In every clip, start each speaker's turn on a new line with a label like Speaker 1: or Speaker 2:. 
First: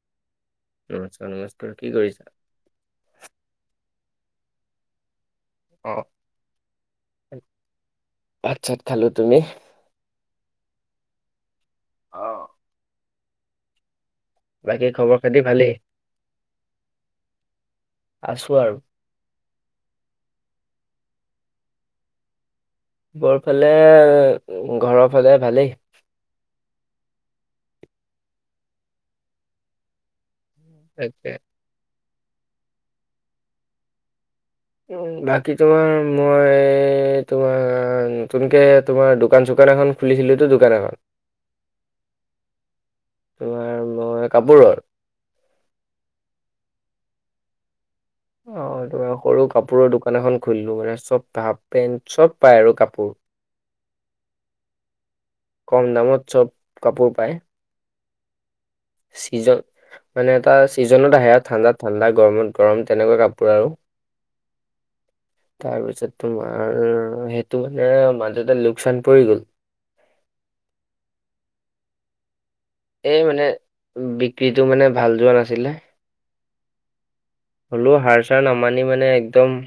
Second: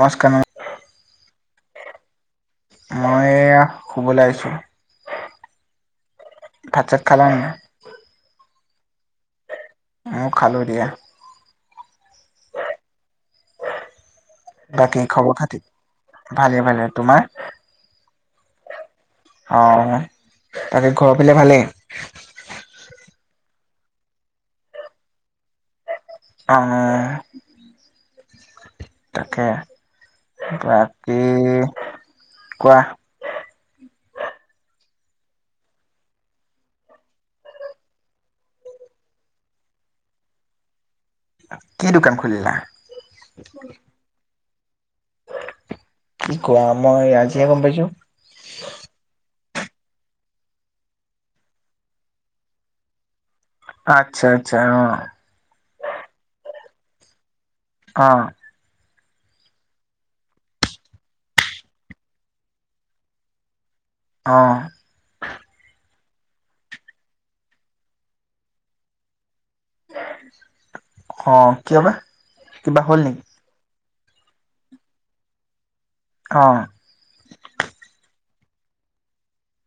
Speaker 1: নমস্কাৰ ন
Speaker 2: নমস্কাৰ নমস্কাৰ কি কৰিছা
Speaker 1: মই এয়া শুবলৈ আহিছোঁ
Speaker 2: অ
Speaker 1: ভাত চাত খালা নাই?
Speaker 2: ভাত চাত খালো তুমি
Speaker 1: উ খালোঁ দিয়া
Speaker 2: অ
Speaker 1: বাকী খবৰ খাতি ভালে ভালে তোমাৰ
Speaker 2: আছো আৰু
Speaker 1: অঁ, তাকে ঘৰৰ ফালে ভালেই,
Speaker 2: ঘৰ ফালে ঘৰৰ ফালে ভালেই,
Speaker 1: অঁ, তাকে বাকি
Speaker 2: তাকে
Speaker 1: কোৱা!
Speaker 2: বাকী তোমাৰ মই তোমাৰ নতুনকে তোমাৰ দোকান চোকান এখন, খুলিছিলোঁতো দোকান এখন [unintelligible]
Speaker 1: কি দোকান খুলিলা,
Speaker 2: তোমাৰ মই কাপোৰৰ,
Speaker 1: কি কোৱা মই আজিহে গম পাইছো!
Speaker 2: অঁ, সৰু কাপোৰৰ দোকান এখন খুলিলো মানে চব পেণ্ট চব পাই আৰু কাপোৰ,
Speaker 1: আচ্ছা আচ্ছা অঁ,
Speaker 2: কম দামত চব কাপোৰ পায়!
Speaker 1: অঁ
Speaker 2: চিজন [unintelligible] মানে এটা ছিজনত আহে আৰু ঠাণ্ডাত ঠাণ্ডা গৰমত গৰম তেনেকুৱা কাপোৰ আৰু,
Speaker 1: অঁ,
Speaker 2: তাৰ পিছত তোমাৰ সেইটো মানে মাজতে লোকচান পৰি গ'ল!
Speaker 1: অঁ, কিয় বা, কিবা হ'ল নেকি
Speaker 2: এই মানে বিক্ৰীটো মানে ভাল যোৱা নাছিলে!
Speaker 1: অঁ
Speaker 2: গলো সাৰ চাৰ নামানি মানে একদম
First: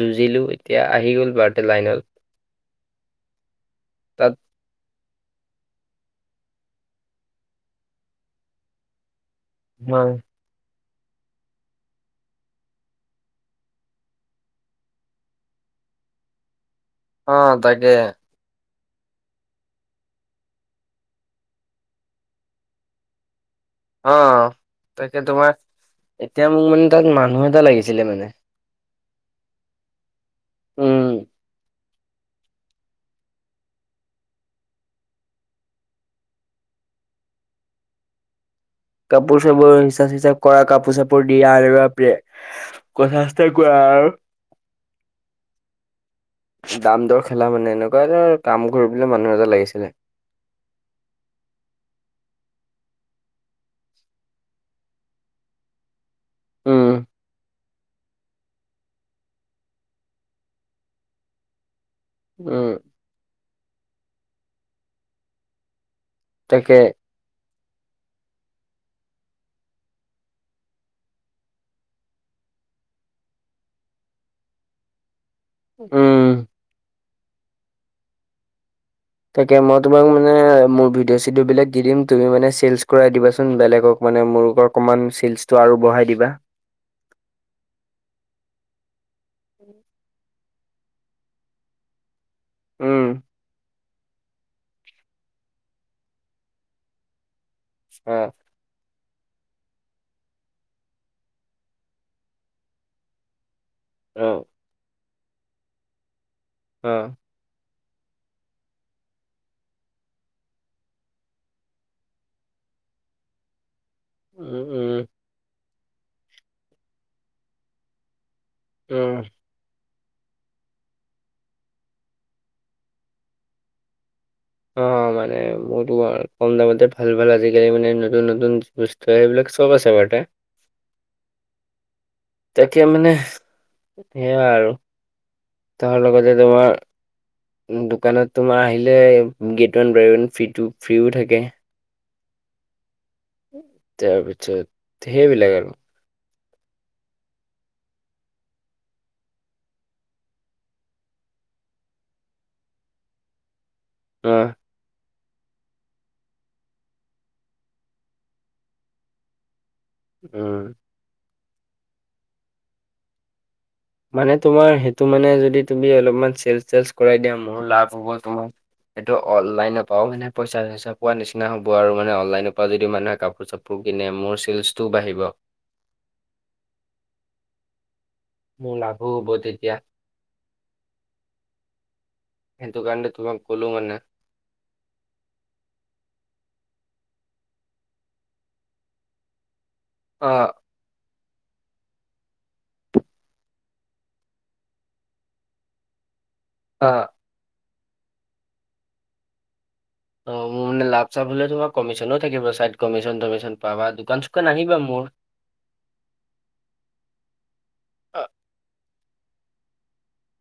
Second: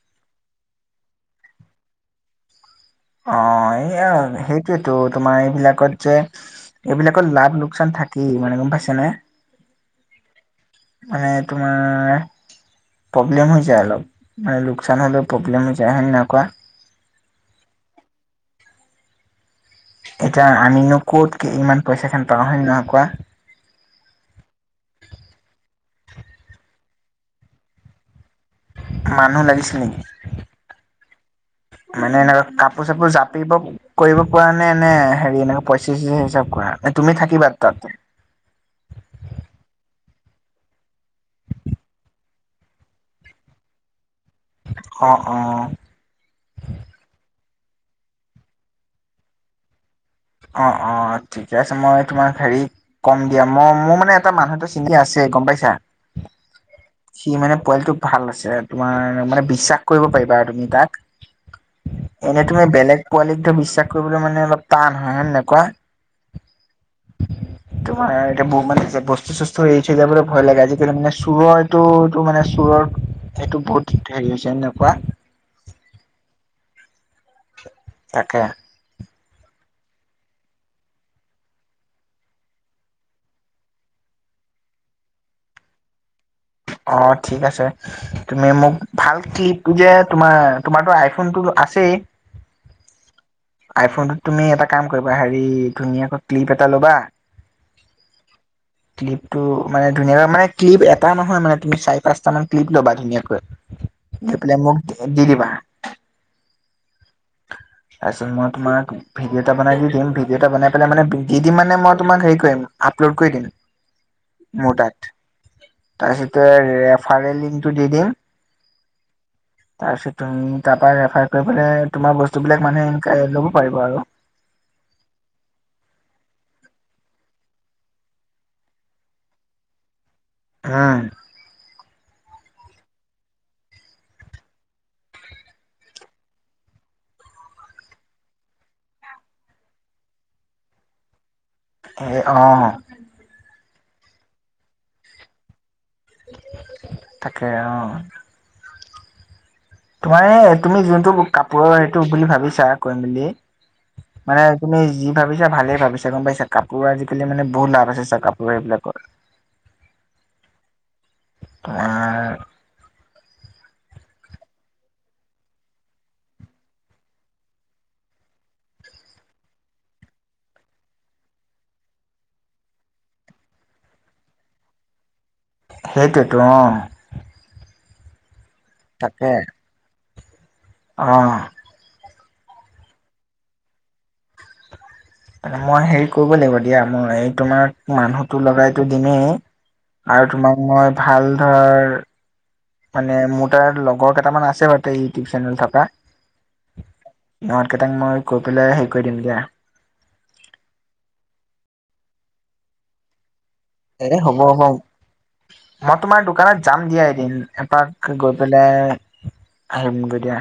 Speaker 2: যুঁজিলো এতিয়া আহি গল বাৰটে লাইনত
Speaker 1: অঁ, এইয়া
Speaker 2: তাত
Speaker 1: সেইটোয়েতো তোমাৰ এইবিলাকত যে, এইবিলাকৰ লাভ লোকচান থাকেই মানে গম পাইছানে,
Speaker 2: অ
Speaker 1: মানে তোমাৰ, প্ৰব্লেম হৈ যায় অলপ মানে লোকচান হ'লে প্ৰব্লেম হৈ যায় হয়নে নয় কোৱা
Speaker 2: অঁ, তাকে
Speaker 1: এতিয়া আমিনো কত ইমান পইচা খান পাওঁ হেয়নে নয় কোৱা,
Speaker 2: অঁ, তাকে তোমাৰ এতিয়া মোক মানে তাত মানুহ এটা লাগিছিলে মানে?
Speaker 1: মানুহ লাগিছিল নেকি,
Speaker 2: উম
Speaker 1: মানে এনেকুৱা কাপোৰ চাপোৰ জাপিব, কৰিব পৰা নে এনে হেৰি এনেকে পইচা চইচা হিচাপ কৰা তুমি থাকিবা তাত!
Speaker 2: কাপোৰ চাপোৰ হিচাপ চিচাপ কৰা কাপোৰ চাপোৰ দিয়া আৰ এবা প্ৰে কথা চথা কোৱা আৰু,
Speaker 1: অঁ, অঁ
Speaker 2: দাম দৰ খেলা মানে এনেকুৱা এটা কাম কৰিবলে মানুহ এটা লাগিছিলে,
Speaker 1: অ অ ঠিকে আছে মই তোমাক হেৰি কম দিয়া মই মোৰ মানে এটা মানুহ এটা চিনকি আছে গম পাইছা
Speaker 2: উম
Speaker 1: সি মানে পোৱালীটো ভাল আছে তোমাৰ মানে বিশ্বাস কৰিব পাৰিবা আৰু তুমি তাক এনেই তুমি
Speaker 2: উম
Speaker 1: বেলেগ পোৱালিক ত বিশ্বাস কৰিবলৈ মানে অলপ টান হয় হয়নে নয় কোৱা
Speaker 2: তাকে,
Speaker 1: তোমাৰ এতিয়া বো মান বস্তু চস্তু এৰি থৈ যাবলৈ ভয় লাগে! আজিকালি মানে চোৰৰ, এইটো টো মানে চোৰৰ এইটো বহুত হেৰি হৈছে হয় নাই কোৱা,
Speaker 2: উম
Speaker 1: তাকে
Speaker 2: তাকে মই তোমাক মানে মোৰ ভিডিঅ' চিডিঅ' বিলাক দি দিম তুমি মানে চেলচ কৰাই দিবাচোন বেলেগক মানে মোৰকৰ অকমান চেলচটো আৰু বঢ়াই দিবা
Speaker 1: অ ঠিক আছে তুমি মোক ভাল ক্লিপ উলিয়াই তোমাৰ তোমাৰটো আইফোন টো আছেই
Speaker 2: উম
Speaker 1: আইফোনটোত তুমি এটা কাম কৰিবা হেৰি ধুনীয়াকৈ ক্লিপ এটা ল'বা
Speaker 2: অহ
Speaker 1: [inaudible] ক্লিপটো মানে ধুনীয়াকৈ মানে ক্লিপ এটা নহয় মানে তুমি চাৰি পাচটামান ক্লিপ ল'বা ধুনীয়াকৈ
Speaker 2: অ
Speaker 1: লয় পেলাই মোক দি দিবা
Speaker 2: উম
Speaker 1: তাৰছত মই তোমাক ভিডিঅটা বনাই দি দিম ভিডিঅ'টা বনাই পেলাই মানে দি দিম মানে মই তোমাক হেৰি কৰিম আপলোড কৰি দিম
Speaker 2: উম
Speaker 1: মোৰ
Speaker 2: উম
Speaker 1: তাত তাৰপিছতে ৰেফাৰেলিংকটো দি দিম
Speaker 2: উম
Speaker 1: তাৰপিছত তুমি তাৰ পৰা ৰেফাৰ কৰি পেলাই তোমাৰ বস্তু বিলাক মানুহ এনেকা ল'ব পাৰিব আৰু
Speaker 2: অ মানে মোৰতো কম দামতে ভাল ভাল আজিকালি মানে নতুন নতুন বস্তু সেইবিলাক চব আছে বাৰতে
Speaker 1: হাঁ।
Speaker 2: তাকে মানে, সেইয়া আৰু। তাৰ লগতে তোমাৰ ওঁ দোকানত তোমাৰ আহিলে গেট ৱান বায় ৱান ফ্ৰীটো ফ্ৰীও থাকে।
Speaker 1: আহে অঁ।
Speaker 2: তাৰপিছত সেইবিলাক আৰু।
Speaker 1: তাকে, অঁ। তোমাৰে এ তুমি যোনটো মোক্ কাপোৰৰ সেইটো বুলি ভাবিছা কৰিম বুলি
Speaker 2: অ
Speaker 1: মানে তুমি যি ভাবিছা ভালেই ভাবিছা গম পাইছা। কাপোৰ আজিকালি মানে বহুত লাভ আছে ছা কাপোৰ সেইবিলাকত। [inaudible]
Speaker 2: উম।
Speaker 1: আঁ।
Speaker 2: মানে, তোমাৰ সেইটো মানে যদি তুমি অলপমান চেলছ- টেলছ কৰাই দিয়া মোৰো লাভ হ'ব। তোমাৰ এইটো অনলাইনৰ পৰাও মানে পইচা-চইচা পোৱা নিচিনা হ'ব আৰু। মানে, অনলাইনৰ পৰা যদি মানুহে কাপোৰ-চা পোৰ কিনে মোৰ চিলছটো বাঢ়িব।
Speaker 1: সেইটোৱেটো অঁ।
Speaker 2: মোৰ লাভো
Speaker 1: তাকে
Speaker 2: হ'ব তেতিয়া।
Speaker 1: অঁ, আঁহ্।
Speaker 2: সেইটো কাৰণে তোমাক ক'লো মানে।
Speaker 1: মই হেৰি কৰিব লাগিব দিয়া। মই এই তোমাক মানুহটো লগাইটো দিমেই আৰু
Speaker 2: অ
Speaker 1: তোমাক মই ভাল ধৰ মানে, মোৰ তাত লগৰ কেইটামান আছে বাৰু টেই ইউটিউব চেনেল থকা।
Speaker 2: অ'।
Speaker 1: সিহঁত কেইটাক মই কৈ পেলাই হেৰি কৰি দিম দিয়া।
Speaker 2: অঁ, মোৰ মানে লাভ-চাপ হ'লে তোমাৰ কমিচনো থাকিব। চাইড কমিচন-তমিচন।
Speaker 1: এতিয়া হ'ব বাও। মই তোমাৰ দোকানত যাম দিয়া এদিন। এপাককে গৈ পেলাই আহিমগৈ দিয়া।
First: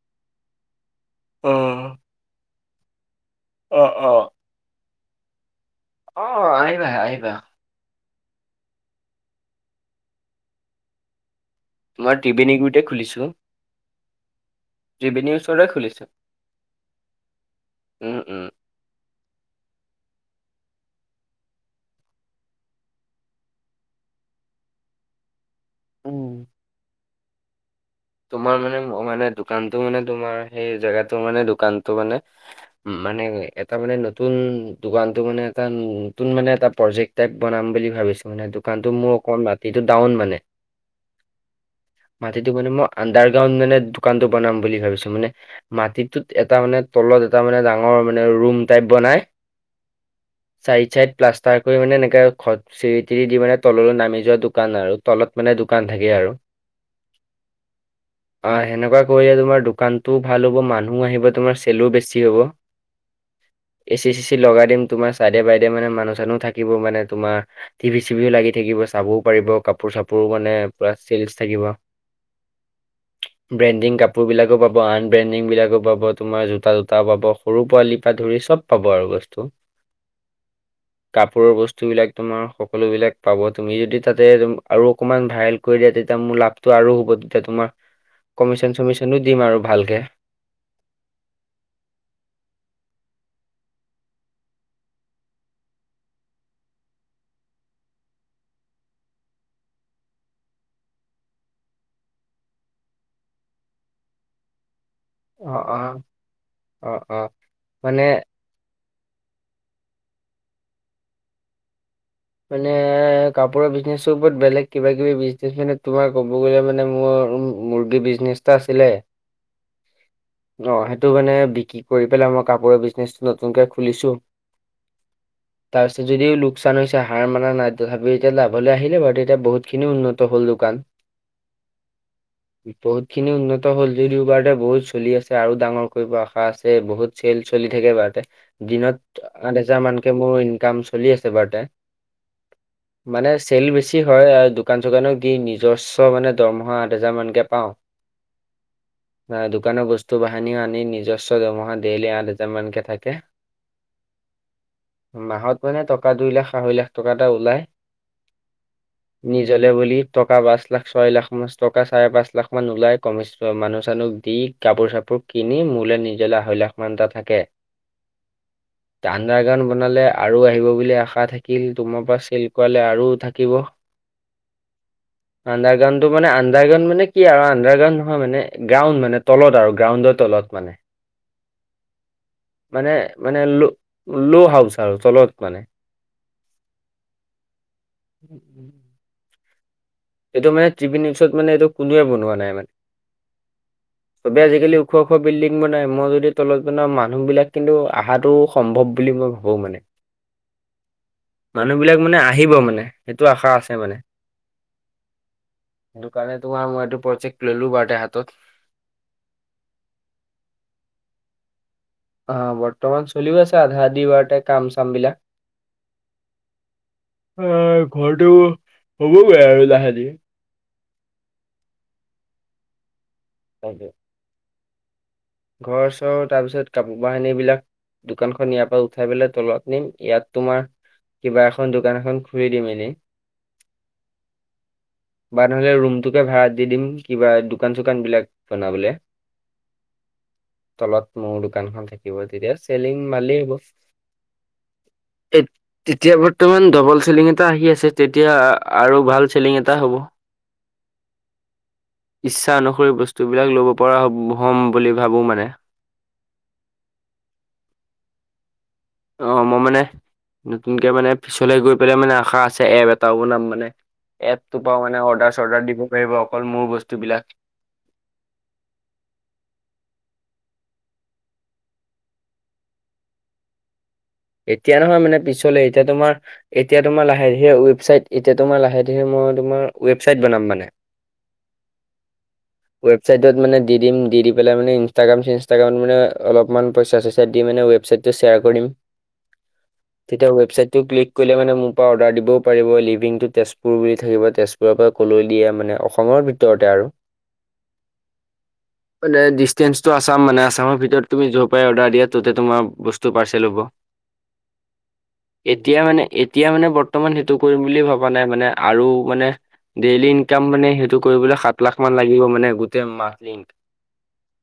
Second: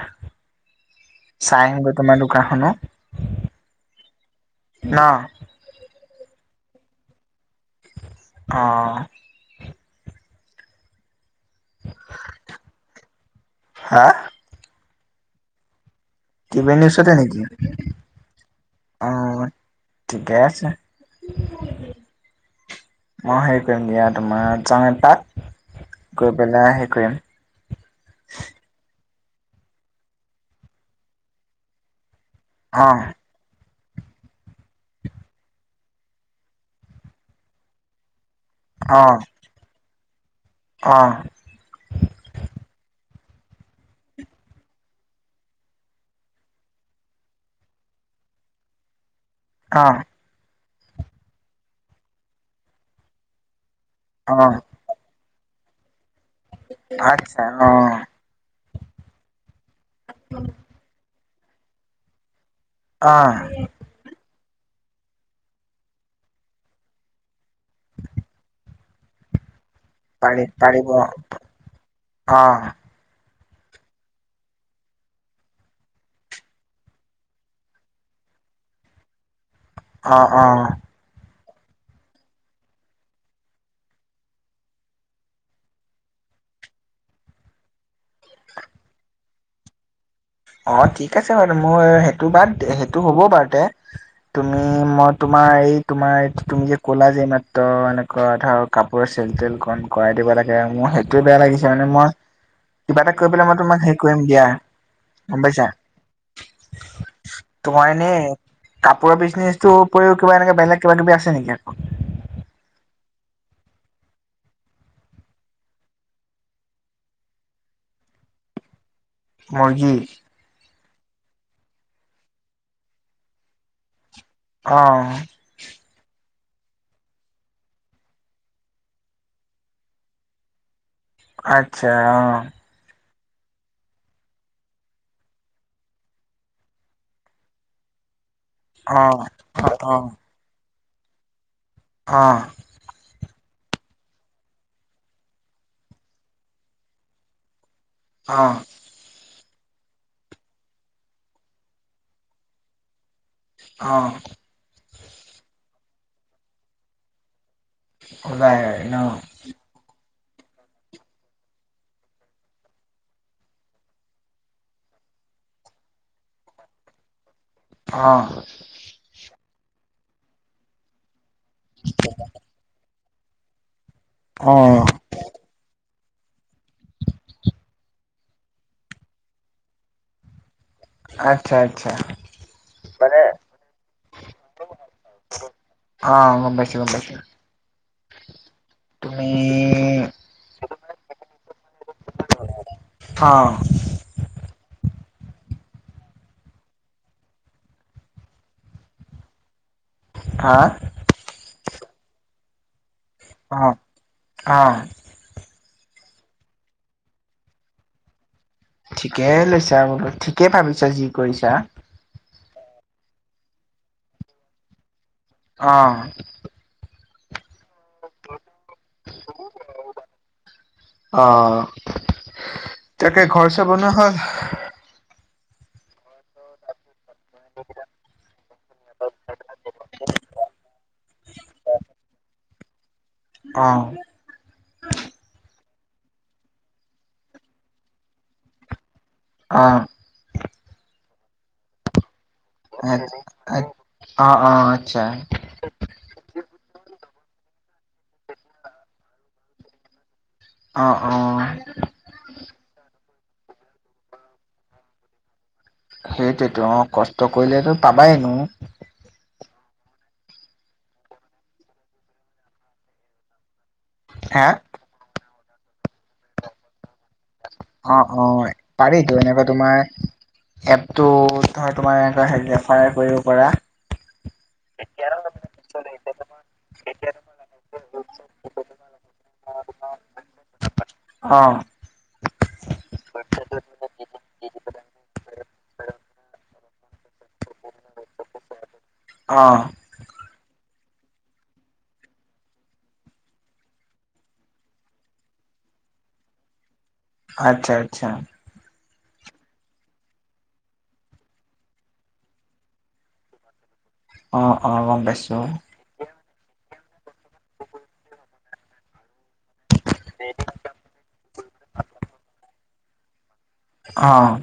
Speaker 2: অ
Speaker 1: চাই আহিমগৈ তোমাৰ দোকানখনো।
Speaker 2: অঁ, অঁ।
Speaker 1: না
Speaker 2: অঁ, আহিবা আহিবা।
Speaker 1: অঁ।
Speaker 2: মই ত্ৰিবেণীগুৰিতে খুলিছোঁ,
Speaker 1: হা
Speaker 2: ত্ৰিবেণীৰ ওচৰতে খুলিছোঁ।
Speaker 1: ত্ৰিবেনীৰ ওচৰতে নেকি? অঁ, হয় ঠিকে আছে। মই হেৰি কৰিম দিয়া তোমাৰ যাম তাত
Speaker 2: উম।
Speaker 1: গৈ পেলাই হেৰি কৰিম।
Speaker 2: তোমাৰ মানে, মই মানে দোকানটো মানে তোমাৰ সেই জেগাটো মানে দোকান টো মানে
Speaker 1: অ
Speaker 2: উম মানে এ টা মানে, নতুন দোকানটো মানে এটা নতুন মানে এটা প্ৰজেক্ট টাইপ বনাম বুলি ভাবিছো। মানে দো কানটো মোৰ অকণ মাটিটো ডাউন মানে।
Speaker 1: অঁ।
Speaker 2: মাটিটো মানে মোৰ আণ্ডাৰগ্ৰাউণ্ড মানে, দোকানটো বনাম বুলি ভাবিছোঁ। মানে মাটিটোত এটা মানে, তলত এটা মানে ডাঙৰ মানে ৰুম টাইপ বনাই
Speaker 1: আঁহ্।
Speaker 2: চাইড চাইড প্লাষ্টাৰ কৰি মানে, এনেকে খত চিৰি-তিৰি দি মানে, তললৈ নামি
Speaker 1: অ
Speaker 2: যোৱা দোকান আৰু। তলত মানে দোকান থাকে আৰু।
Speaker 1: আচ্ছা অ'।
Speaker 2: অ সেনেকুৱা কৰিলে তোমাৰ দোকানটোও ভাল হ'ব মানুহো আহিব তোমাৰ চেলো বেছি হ'ব।
Speaker 1: অ'।
Speaker 2: এ চি চি চি লগাই দিম তোমাৰ চাইদে বাইদে মানে মানুহ চানু থাকিব মানে তোমাৰ, টিভি চিভিও লাগি থাকিব চাবও পাৰিব কাপোৰ চাপোৰো
Speaker 1: পাৰি
Speaker 2: মানে
Speaker 1: পাৰিব
Speaker 2: পুৰা চেলচ থাকিব।
Speaker 1: অ'।
Speaker 2: ব্ৰেণ্ডিং কাপোৰবিলাকো পাব আন ব্ৰেণ্ডিংবিলাকো পাব তোমাৰ জোতা টোতাও পাব সৰু পোৱালিৰ পৰা ধৰি চব, পাব আৰু বস্তু।
Speaker 1: অ', অ
Speaker 2: কাপোৰৰ বস্তু বিলাক তোমাৰ সকলোবিলাক পাব তুমি যদি তাতে আৰু অকণমান ভাইৰেল, কৰি দিয়া তেতিয়া মোৰ লাভটো আৰু হ'ব তেতিয়া তোমাৰ কমিশন চমিশনো দিম আৰু ভালকে।
Speaker 1: অ ঠিক আছে বাৰু মোৰ সেইটো বাদ সেইটো হ'ব বাৰু তে, তুমি মই তোমাৰ এই তোমাৰ তুমি যে ক'লা যে মাত্ৰ এনেকুৱা ধৰক, কাপোৰ চেল তেল কণ কৰাই দিব লাগে আৰু মোৰ সেইটোে বেয়া লাগিছে মানে মই, কিবা এটা কৰিব পেলাই মই তোমাক হেৰি কৰিম দিয়া। গম
Speaker 2: অ
Speaker 1: পাইছা
Speaker 2: অ অ অ
Speaker 1: তোমাৰ
Speaker 2: মানে
Speaker 1: এনেই, কাপোৰৰ বিজনেছ টো উপৰিও কিবা এনেকে বেলেগ কিবাি কিবি আছে নেকি আকৌ,
Speaker 2: মানে কাপোৰৰ বিজনেছৰ ওপৰত বেলেগ কিবা কিবি বিজনেচ মানে তোমাৰ ক'ব গলে মানে মোৰ, মুৰ্গী বিজনেছ এটা আছিলে।
Speaker 1: মূৰ্গী?
Speaker 2: অ সেইটো কাৰণে বিক্ৰী কৰি পেলাই মই কাপোৰৰ বিজনেচটো নতুনকে খুলিছো।
Speaker 1: অ'।
Speaker 2: তাৰপিছত যদিও লোকচান হৈছে, এতিয়া হাৰ মানা নাই তথাপিও যে লাভলৈ আহিলে বাৰু এতিয়া বহুতখিনি উন্নত হ'ল দোকান।
Speaker 1: আছা অ,
Speaker 2: বহুত খিনি উন্নত হ'ল, যদিও বাৰতা বহুত চলি আছে আৰু ডাঙৰ কৰিব আশা আছে বহুত। চেল চলি থাকে এবাৰতে
Speaker 1: অ',
Speaker 2: দিনত আঠ
Speaker 1: অ',
Speaker 2: হেজাৰ
Speaker 1: অ',
Speaker 2: মানকে মোৰ ইনকাম চলি আছে এবাৰতে।
Speaker 1: অহ
Speaker 2: মানে চেল বেছি হয় আৰু দোকান চোকানক দি নিজস্ব মানে দৰমহা আঠ হোজাৰ মানকে পাওঁ।
Speaker 1: অ
Speaker 2: আ দোকানৰ বস্তু বাহিনি আনি নিজস্ব দৰমহা ডেইলি আঠ হাজাৰ মানকে থাকে।
Speaker 1: অঁ'।
Speaker 2: মাহত মানে টকা দুই লাখ আঢ়ৈ লাখ টকা এটা ওলাই।
Speaker 1: ওলাই ন?
Speaker 2: লে বুলি টকা পাঁচ লাখ ছয় লাখ মান টকা চাৰে পাঁচ লাখ মান ওলাই কমি মানুহ চানুক দি। কাপোৰ চাপোৰ কিনি মোলৈ নিজলৈ আঢ়ৈ লাখ মান এটা থাকে।
Speaker 1: অ'।
Speaker 2: আন্দ্দাৰ গান বনালে আৰু আহিব বুলি আশা থাকিল তোমাৰ পৰা চেল কৰালে আৰু থাক থাকিব,
Speaker 1: অ অ
Speaker 2: আণ্ডাৰগ্ৰাণ্ডটো মানে আণ্ডাৰগ্ৰাণ মানে কি আৰু আণ্ডাৰগ্ৰাণ্ড নহয় মানে। গ্ৰাউণ্ড মানে তলত আৰু গ্ৰাউণ্ডৰ তলত মানে।
Speaker 1: আচ্ছা আচ্ছা
Speaker 2: মানে মানে লো লো হাউচ আৰু তলত মানে।
Speaker 1: অ অ গম পাইছো গম পাইছো।
Speaker 2: [inaudible]
Speaker 1: তুমি
Speaker 2: এইটো মানে তিপিনিউচত মানে এইটো কোনোৱে বনোৱা নাই মানে।
Speaker 1: অ',
Speaker 2: চবে আজিকালি ওখ ওখ বিল্ডিং বনাই মই যদি তলত বনাওঁ মানুহ বিলাক কিন্তু আহাটো স সম্ভৱ বুলি মই ভাবো মানে।
Speaker 1: হা
Speaker 2: মানুহবিলাক মানে আহিব মানে সেইটো আশা আছে
Speaker 1: অ',
Speaker 2: মানে।
Speaker 1: অ
Speaker 2: দোকানেটো আও মই এইটো প্ৰজেক্ট ললো বাৰু দে হাতত
Speaker 1: ঠিকেই লৈছা বোলো ঠিকে ভাবিছা যি কৰিছা।
Speaker 2: অ বৰ্তমান চলিও আছে আধা আধি বাৰু এতিয়া কাম চাম বিলাক।
Speaker 1: অ
Speaker 2: অ ঘৰটো হ'বগৈ আৰু লাহে ধীয়ে
Speaker 1: অ তাকে ঘৰ-চব বনোৱা হল?
Speaker 2: ঘৰ-চৰ তাৰপিছত কাপোৰ বাহিনী বিলাক দোকানখন ইয়াৰ পৰা উঠাই পেলাই তলত নিম ইয়াত তোমাৰ কিবা এখন দোকান এখন খুলি দিম এনে
Speaker 1: অ
Speaker 2: বা নহলে ৰুমতোকে ভাড়াত দি দিম কিবা দোকান-চোকান বিলাক বনাবলে।
Speaker 1: অ
Speaker 2: তলত মোৰ দোকানখন থাকিব তেতিয়া চেলিং মালেই হ'ব
Speaker 1: অ', অ', আচ্ছা।
Speaker 2: এত তেতিয়া বৰ্তমান ডবল চেলিং এটা আহি আছে তেতিয়া আৰু ভাল চেলিং এটা হ'ব।
Speaker 1: অ অ
Speaker 2: ইচ্ছা অনুসৰি বস্তু বিলাক লব পৰা হব হ'ম বুলি ভাবো মানে।
Speaker 1: সেইটোয়েতো কষ্ট কৰিলেতো পাবাই এনো।
Speaker 2: অ মই মানে নতুনকে মানে পিছলে গৈ পেলেই মানে আশা আছে এপ এটাও বনাম মানে।
Speaker 1: হা?
Speaker 2: এপটোপাও মানে অৰ্ডাৰ-চৰ্ডাৰ দিব পাৰিব অকল মোৰ বস্তু বিলাক।
Speaker 1: অ অ পাৰিতো এনেকা তোমাৰ এপটো ধৰ তোমাৰ এনেকুৱা হেৰি ৰেফাৰ কৰিব পৰা
Speaker 2: এতিয়া নহয় মানে পিছলে এতিয়া তোমাৰ এতিয়া তোমাৰ লাহে-ধিৰে ৱেবচাইট এতিয়া তোমাৰ লাহে-ধিয়ে মই তোমাৰ ৱেবচাইট বনাম মানে।
Speaker 1: অ
Speaker 2: ৱেবচাইটত মানে দি দিম দি দি পেলাই মানে ইনষ্টাগ্ৰাম চিন ষ্টাগ্ৰামত মানে অলপমান পইচা-চইচা দি মানে ৱেবচাইটটো শ্বেয়াৰ কৰিম।
Speaker 1: অ
Speaker 2: তেতিয়া ৱেবচাইটটো ক্লিক কৰিলে মানে মোপা অৰ্ডাৰ দিবও পাৰিব লিভিং টু তেজপুৰ বুলি থাকিব তেজ পুৰৰ পৰা ক'লৈ দিয়ে মানে অসমৰ ভিতৰতে আৰু
Speaker 1: আটচ্ছা আটচ্ছা
Speaker 2: ডিচষ্টেন্ঞ্চটো আচাম মানে আচামৰ ভিতৰত তুমি যৰ পৰাই অৰ্ডাৰ দিয়ে ত'তে তোমাৰ বস্তু পাৰ্চেল হ'ব।
Speaker 1: অ অ গম পাইছোঁ।
Speaker 2: এতিয়া মানে এতিয়া মানে বৰ্তমান সেইটো কৰিম বুলি ভবা নাই মানে আৰু মানে ডেইলি ইনকাম মানে সেইটো কৰিবলৈ সাত লাখ মান লাগিব মানে গোটেই মাহটো ইন
Speaker 1: অ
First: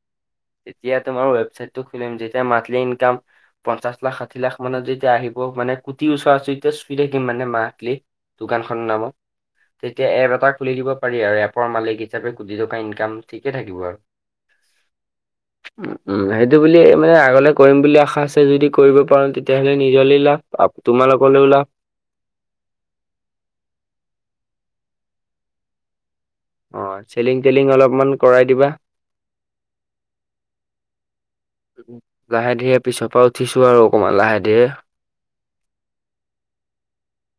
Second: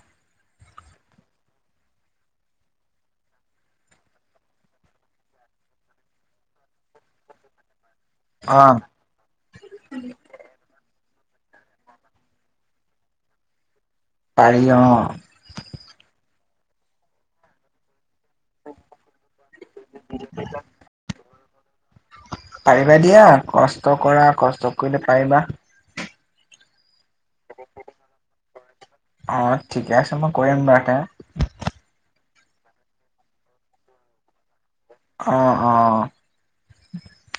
Speaker 2: এতিয়া তোমাৰ ৱেবচাইটো খোলিম যেতিয়া মান্থলি ইংকাম পঞ্চাছ লাখ, ষাঠ ষাঠি লাখ মানত যেতিয়া আহিব মানে কুটিৰ ওচৰ উচুৱাচিতে চুই থাকিম মানে মান্থলি
Speaker 1: অ',
Speaker 2: দোকানখন নামত।
Speaker 1: [inaudible]
Speaker 2: তেতিয়া এপ এটা খুলি দিব পাৰি আৰু এপৰ মালিক হিচাপে কোটি টকা ইনকম ঠিকে থাকিব আৰু।
Speaker 1: পাৰি অঁ।
Speaker 2: উম সেইটো বুলি মানে আগলে কৰিম বুলি আশা আছে যদি কৰিব পাৰো তেতিয়াহ'লে নিজলৈ লাভ তোমালোকলৈ লাভ।
Speaker 1: পাৰিবা দিয়া কষ্ট কৰা কষ্ট কৰিলে পাৰিবা।
Speaker 2: অঁ, চেলিং তেলিং অলপমান কৰাই দিবা।
Speaker 1: অঁ, ঠিকে আছে মই কৰিম বাৰুতে।
Speaker 2: লাহে ধীৰে পিছৰ পৰা উঠিছো আৰু অকনমান লাহে ধীৰে।
Speaker 1: অ' অ',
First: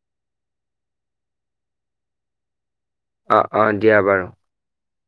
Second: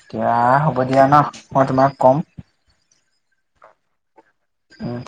Speaker 1: এতিয়া হ'ব দিয়া ন, মই তোমাক কম।
Speaker 2: অ' অ', দিয়া বাৰু।
Speaker 1: উম।